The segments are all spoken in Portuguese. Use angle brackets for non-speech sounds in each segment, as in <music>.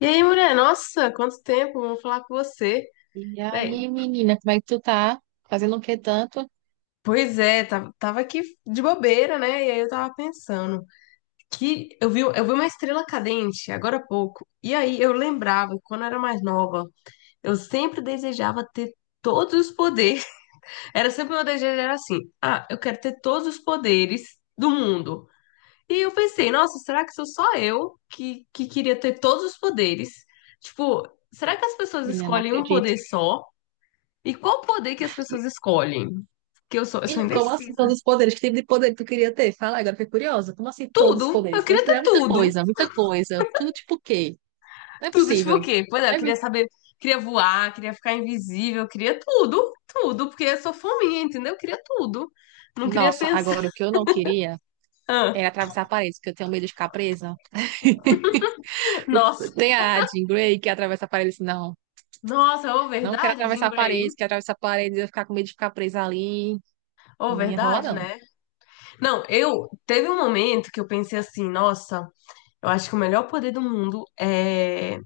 E aí, mulher? Nossa, quanto tempo, vamos falar com você. E Bem, aí, menina, como é que tu tá? Fazendo o que tanto? pois é, tava aqui de bobeira, né? E aí eu tava pensando que eu vi uma estrela cadente agora há pouco. E aí eu lembrava, que quando eu era mais nova, eu sempre desejava ter todos os poderes. <laughs> Era sempre meu desejo, era assim, ah, eu quero ter todos os poderes do mundo. E eu pensei, nossa, será que sou só eu que queria ter todos os poderes? Tipo, será que as pessoas Menina, não escolhem um acredito. poder só? E qual poder que as pessoas escolhem? Que eu sou Menina, como assim todos indecisa. os poderes? Que tipo de poder tu queria ter? Fala, agora fiquei curiosa. Como assim todos os Tudo. Eu poderes? queria Deus é ter muita tudo. coisa, muita coisa. Tudo tipo o quê? Não é Tudo, tipo o possível. quê? Pois é, eu queria Deve- saber, queria voar, queria ficar invisível, eu queria tudo, tudo, porque eu sou fominha, entendeu? Eu queria tudo. Não queria Nossa, pensar. agora o que <laughs> eu não queria Ah, era atravessar paredes, porque eu tenho medo de ficar presa. O- nossa. Tem a Jean Grey que atravessa paredes. Não, Nossa, ou não quero verdade, Jean atravessar Grey. paredes, que atravessar paredes eu ia ficar com medo de ficar presa ali. Ou Não ia rolar, verdade, não. né? Não, eu teve um momento que eu pensei assim, nossa, eu acho que o melhor poder do mundo é,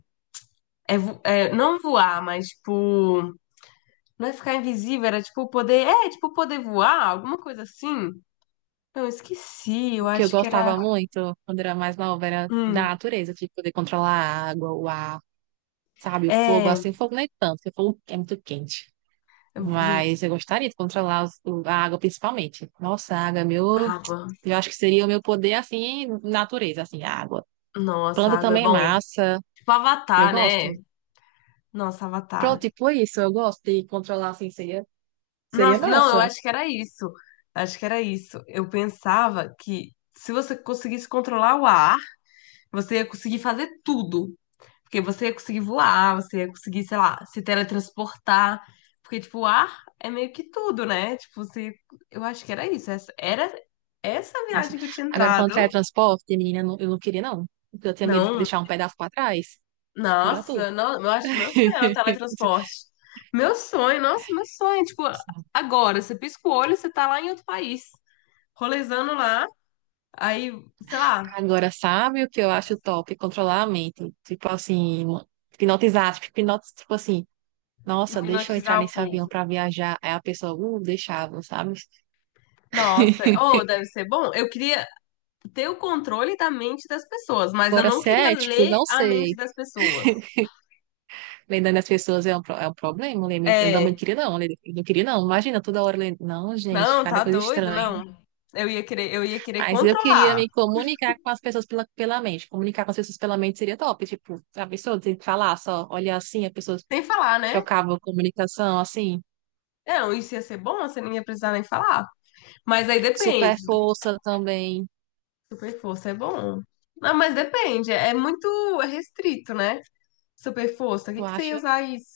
é, vo- é não voar, mas tipo, não é ficar invisível, era tipo poder. É, tipo poder voar, alguma coisa assim. Eu esqueci, eu Que eu acho que era. gostava muito quando era mais nova era da Hum, natureza, tipo, poder controlar a água, o ar, sabe, o fogo, é. assim, fogo nem tanto, porque fogo é muito quente. ju- Mas eu gostaria de controlar a água principalmente. Nossa, a água é meu. Água. Eu acho que seria o meu poder, assim, natureza, assim, a água. Nossa, Planta água é também é bom. massa, Tipo eu Avatar, né? gosto. Nossa, Pronto, Avatar. tipo isso, eu gosto de controlar, assim, seria, seria Nossa, não, eu massa. acho que era isso. Acho que era isso. Eu pensava que se você conseguisse controlar o ar, você ia conseguir fazer tudo. Porque você ia conseguir voar, você ia conseguir, sei lá, se teletransportar. Porque, tipo, o ar é meio que tudo, né? Tipo, você, eu acho que era isso. Essa era essa Nossa. viagem que eu tinha Agora, quando é entrado. transporte, menina, eu não queria, não. Porque eu tinha medo de Não, deixar um pedaço pra trás. Juro a tu. nossa, não, eu acho que meu sonho era o teletransporte. Meu sonho, nossa, meu sonho. Tipo, <laughs> agora, você pisca o olho, você tá lá em outro país, rolezando lá, aí, sei lá, Agora, sabe o que eu acho top? Controlar a mente. Tipo assim, hipnotizar, tipo, tipo assim, nossa, deixa eu entrar hipnotizar o nesse povo. avião pra viajar. Aí a pessoa, deixava, sabe? Nossa, <laughs> ou deve ser bom. Eu queria ter o controle da mente das pessoas, mas eu Agora, não se queria é, tipo, ler não a mente sei. das pessoas. Lembrando as pessoas é é um problema. Eu também não É, queria, não. Eu não queria, não. Imagina, toda hora. Não, gente, não, cada tá coisa doido, estranha. não. Eu ia querer Mas eu queria controlar, me comunicar com as pessoas pela mente. Comunicar com as pessoas pela mente seria top. Tipo, a pessoa tem que falar só, olhar assim, a pessoa sem falar, né? trocava comunicação assim. Não, isso ia ser bom, você não ia precisar nem falar. Mas aí Super depende. força também, Super força é bom. Não, mas depende, é muito restrito, né? Super força, o que tu que você ia acha? usar isso?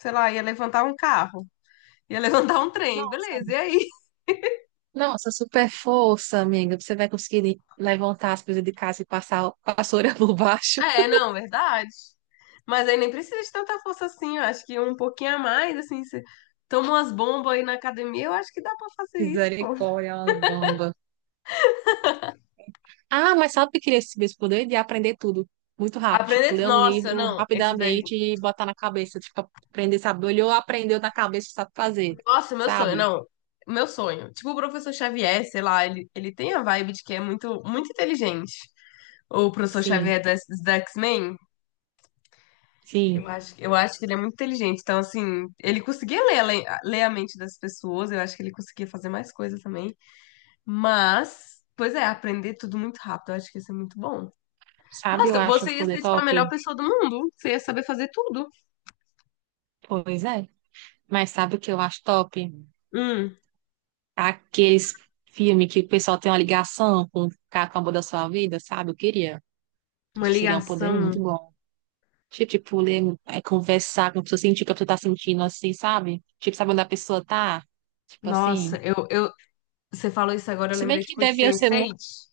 Sei lá, ia levantar um carro, ia <laughs> levantar um trem, Nossa, beleza, e amiga. aí? Nossa, super força, amiga. Você vai conseguir levantar as coisas de casa e passar a vassoura <laughs> por baixo. É, não, verdade. Mas aí nem precisa de tanta força assim, eu acho que um pouquinho a mais, assim, você toma umas bombas aí na academia, eu acho que dá pra fazer isso, pô. Misericórdia, é uma bomba. Ah, mas sabe o que eu queria esse mesmo poder? De aprender tudo muito rápido. Tipo, Aprender, ler um nossa, livro não, esse daí. rapidamente e botar na cabeça. Tipo, aprender, sabe? Olhou, aprendeu na cabeça, sabe fazer. Nossa, meu sonho, Sabe? não. Meu sonho. Tipo o professor Xavier, sei lá, ele tem a vibe de que é muito, muito inteligente. O professor Xavier Sim, da, X-Men, sim. eu acho que ele é muito inteligente. Então, assim, ele conseguia ler a mente das pessoas, eu acho que ele conseguia fazer mais coisa também. Mas, pois é, aprender tudo muito rápido, eu acho que isso é muito bom. Sabe, eu Nossa, acho um você ia poder ser tipo a melhor top. pessoa do mundo, você ia saber fazer tudo. Pois é. Mas sabe o que eu acho top? Hum, Aqueles filmes que o pessoal tem uma ligação com o cara com o amor da sua vida, sabe? Eu queria. uma Acho que seria um poder muito ligação. bom. Tipo, tipo, ler, é, conversar com a pessoa, sentir o que a pessoa tá sentindo, assim, sabe? Tipo, sabe onde a pessoa tá? Tipo Nossa, assim. eu, você falou isso agora, eu Se bem lembrei que tipo de devia ser um Sense8.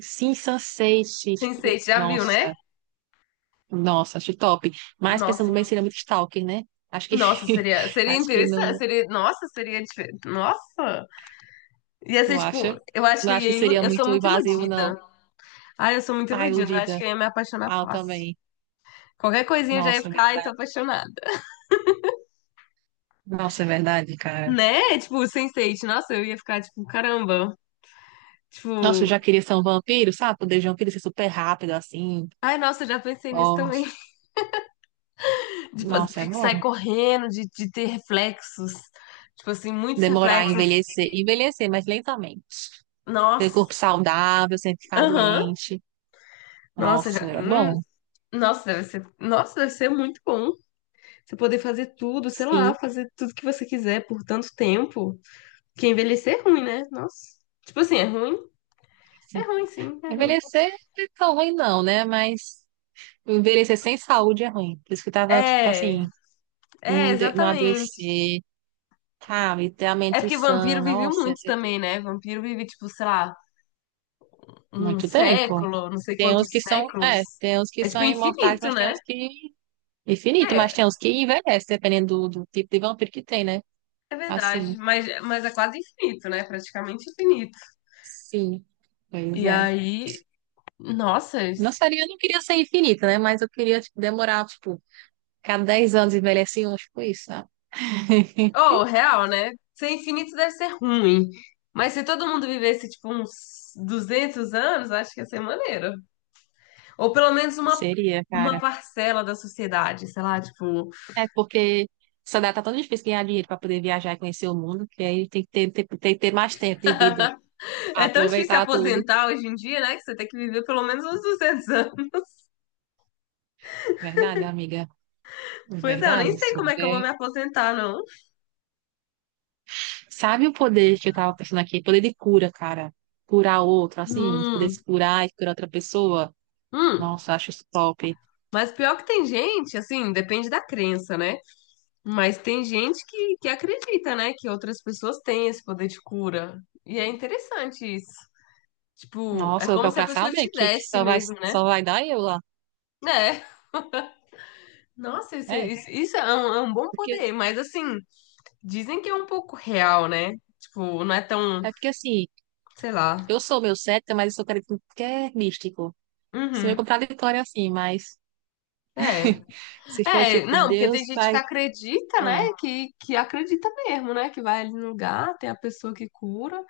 sim, sensate, tipo, Sense8, já viu, né? nossa, nossa, acho top. Mas Nossa, pensando bem, seria muito stalker, né? Acho que nossa, <laughs> seria, seria acho que interessante, não, seria, nossa, seria diferente, nossa, ia tu ser tipo, acha? eu acho Não que acho que seria eu sou muito muito invasivo, não. iludida, ai, eu sou muito Ah, iludida, eu acho que iludida. eu ia me apaixonar Ah, eu fácil, também. qualquer coisinha eu já ia Nossa, é ficar, ai, tô verdade. apaixonada. Nossa, é verdade, cara. Né? Tipo, Sense8, nossa, eu ia ficar tipo, caramba. Nossa, Tipo, eu já queria ser um vampiro, sabe? Poder de vampiro ser super rápido assim. ai, nossa, eu já pensei nisso Ó, também. <laughs> Tipo, nossa, é assim, de sair bom. correndo, de ter reflexos. Tipo assim, muitos Demorar a reflexos. envelhecer, envelhecer, mas lentamente. Ter Nossa, corpo saudável, sem ficar aham. doente. Nossa, Nossa, já. é bom. Nossa, deve ser. Nossa, deve ser muito bom. Você poder fazer tudo, sei lá, Sim. fazer tudo que você quiser por tanto tempo. Porque envelhecer é ruim, né? Nossa. Tipo assim, é ruim? É Sim. ruim, sim, é ruim. Envelhecer não é tão ruim não, né? Mas envelhecer sem saúde é ruim. Por isso que eu tava, tipo É, assim, é, não, não exatamente. adoecer, sabe? Ter a É mente porque vampiro sã. viveu Nossa, ia muito ser tudo. também, né? Vampiro vive, tipo, sei lá, um Muito tempo. século, não sei Tem uns quantos que são, séculos. é, tem uns que É, são tipo, imortais, infinito, mas tem né? uns que infinito, mas É, tem uns que envelhecem, dependendo do tipo de vampiro que tem, né? é, verdade. Assim, Mas é quase infinito, né? Praticamente infinito. sim. Pois E é. aí, nossa. Não seria, eu não queria ser infinita, né? Mas eu queria, tipo, demorar, tipo, cada 10 anos envelhecer um, tipo isso, sabe? <laughs> Oh, real, né? Ser infinito deve ser ruim. Mas se todo mundo vivesse, tipo, uns 200 anos, acho que ia ser maneiro. Ou pelo menos uma, Seria, uma cara. parcela da sociedade, sei lá, tipo. É porque essa data tá tão difícil ganhar dinheiro pra poder viajar e conhecer o mundo, que aí tem que tem que ter mais tempo de vida pra É tão difícil se aproveitar tudo. aposentar hoje em dia, né? Que você tem que viver pelo menos uns 200 anos. <laughs> Verdade, amiga? Pois é, eu nem Verdade, sei isso. como é que eu vou É. me aposentar, não. Sabe o poder que eu tava pensando aqui? Poder de cura, cara. Curar outro, assim, poder Hum, se curar e curar outra pessoa. hum. Nossa, acho isso top. Mas pior que tem gente, assim, depende da crença, né? Mas tem gente que acredita, né? Que outras pessoas têm esse poder de cura. E é interessante isso. Tipo, é Nossa, eu vou como se a procurar pessoa saber que tivesse mesmo, né? só vai dar eu lá. É. Nossa, É. Isso é um bom Porque, poder. Mas, assim, dizem que é um pouco real, né? Tipo, não é tão, é porque assim, sei lá. eu sou meio cética, mas eu sou cara que é místico. Isso é meio Uhum. contraditório assim, mas É. <laughs> se for É, tipo, não, porque tem Deus gente que faz. acredita, né? Ah, Que acredita mesmo, né? Que vai ali no lugar, tem a pessoa que cura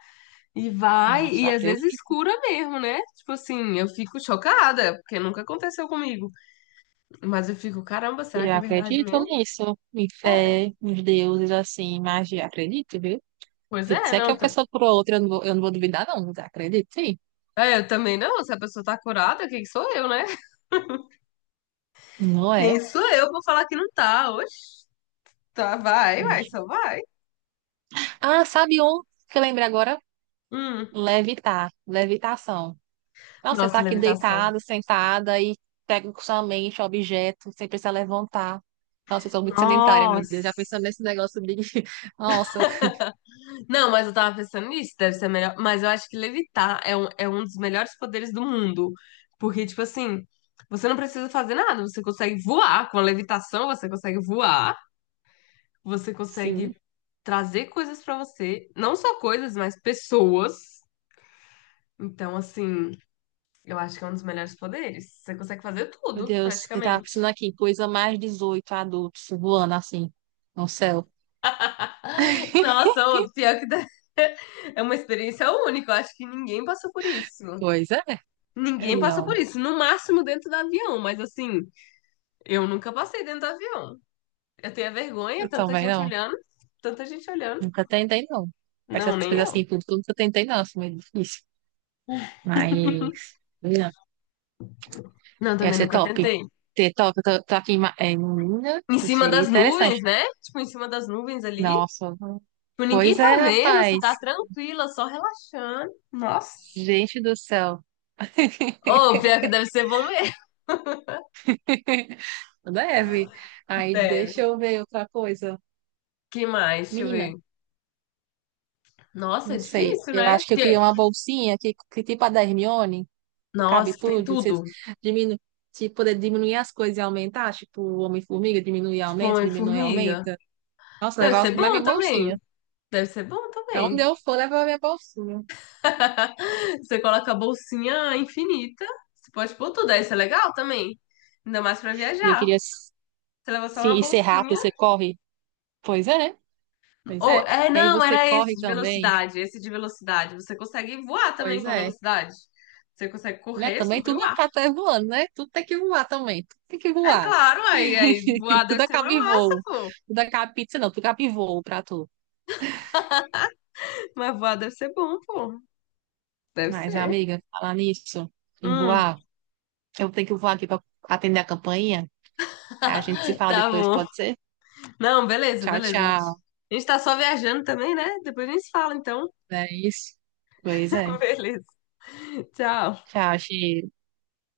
e vai, nossa, e às vezes acredito. cura mesmo, né? Tipo assim, eu fico chocada, porque nunca aconteceu comigo. Mas eu fico, caramba, será Eu que é verdade acredito mesmo? nisso. Em É. fé, em deuses, assim, magia. Acredito, viu? Pois é, Se é que é não. uma pessoa por outra, eu não vou duvidar, não. Acredito, sim. É, eu também não. Se a pessoa tá curada, quem sou eu, né? <laughs> Não Quem é? sou eu pra falar que não tá? Oxe, tá, vai, vai, só vai. Ah, sabe um que eu lembrei agora? Hum. Levitar, levitação. Então, você tá Nossa, aqui levitação. deitado, sentada e pega com sua mente o objeto, sem precisar levantar. Nossa, eu sou muito sedentária, meu Deus. Já pensando Nossa. nesse negócio de. <laughs> Nossa, Não, mas eu tava pensando nisso, deve ser melhor. Mas eu acho que levitar é um dos melhores poderes do mundo. Porque, tipo assim, você não precisa fazer nada, você consegue voar. Com a levitação, você consegue voar, você sim. consegue trazer coisas pra você. Não só coisas, mas pessoas. Então, assim, eu acho que é um dos melhores poderes. Você consegue fazer Meu tudo, Deus, eu tava pensando praticamente. aqui, coisa mais 18 adultos voando assim no céu. <laughs> Nossa, ô, pior que <laughs> é uma experiência única. Eu acho que ninguém passou por isso. Pois é. É. Ninguém passou por Não, isso. No máximo dentro do avião, mas assim, eu nunca passei dentro do avião. Eu tenho a vergonha, eu tanta também gente não. olhando, tanta gente olhando. Nunca tentei, não. Não, Essas nem coisas eu. assim, tudo, tudo que eu tentei, não, assim, meio difícil. Mas, não, Não, ia também ser nunca top. tentei. Ser top, eu tô, tô aqui em, é, em Minas, Em cima seria das interessante. nuvens, né? Tipo, em cima das nuvens ali. Nossa, Tipo, ninguém pois é, tá vendo, você tá rapaz. tranquila, só relaxando. Nossa. Gente do céu. Ô, pior que deve ser bom mesmo. <laughs> Deve. Aí, Deve. deixa eu ver outra coisa. Que mais? Deixa eu ver. Menina, Nossa, é não sei. difícil, Eu né? acho que eu Porque, queria uma bolsinha que tipo a da Hermione. Cabe nossa, tem tudo, você tudo. diminu se poder diminuir as coisas e aumentar, tipo o Homem-Formiga, diminui e Tipo, aumenta, uma diminui e formiga. aumenta. Nossa, Deve levar ser tudo na minha bom também. bolsinha. Deve ser bom Pra onde também. eu for, levar a minha bolsinha. <laughs> Você coloca a bolsinha infinita. Você pode pôr tudo, aí isso é legal também. Ainda mais pra E eu viajar. queria Você leva só se, uma e ser rápido, bolsinha. você corre. Pois é, pois Ou, é. é, E aí não, você era esse corre de também. velocidade, esse de velocidade. Você consegue voar também Pois com a é. velocidade. Você consegue Né? correr Também sobre o tudo ar. tá até voando, né? Tudo tem que voar também. Tudo tem que É voar. claro, aí <laughs> voar deve Tudo ser acaba uma em massa, voo. pô. Tudo acaba em pizza, não. Tudo acaba em voo pra tu. Mas voar deve ser bom, pô. Deve Mas, ser. amiga, falar nisso, em Hum, voar. Eu tenho que voar aqui para atender a campainha. A gente se <laughs> fala tá depois, bom. pode ser? Não, beleza, Tchau, beleza, gente. tchau. A gente tá só viajando também, né? Depois a gente se fala, então. É isso. Pois é. <laughs> Beleza. Tchau. Tchau, X.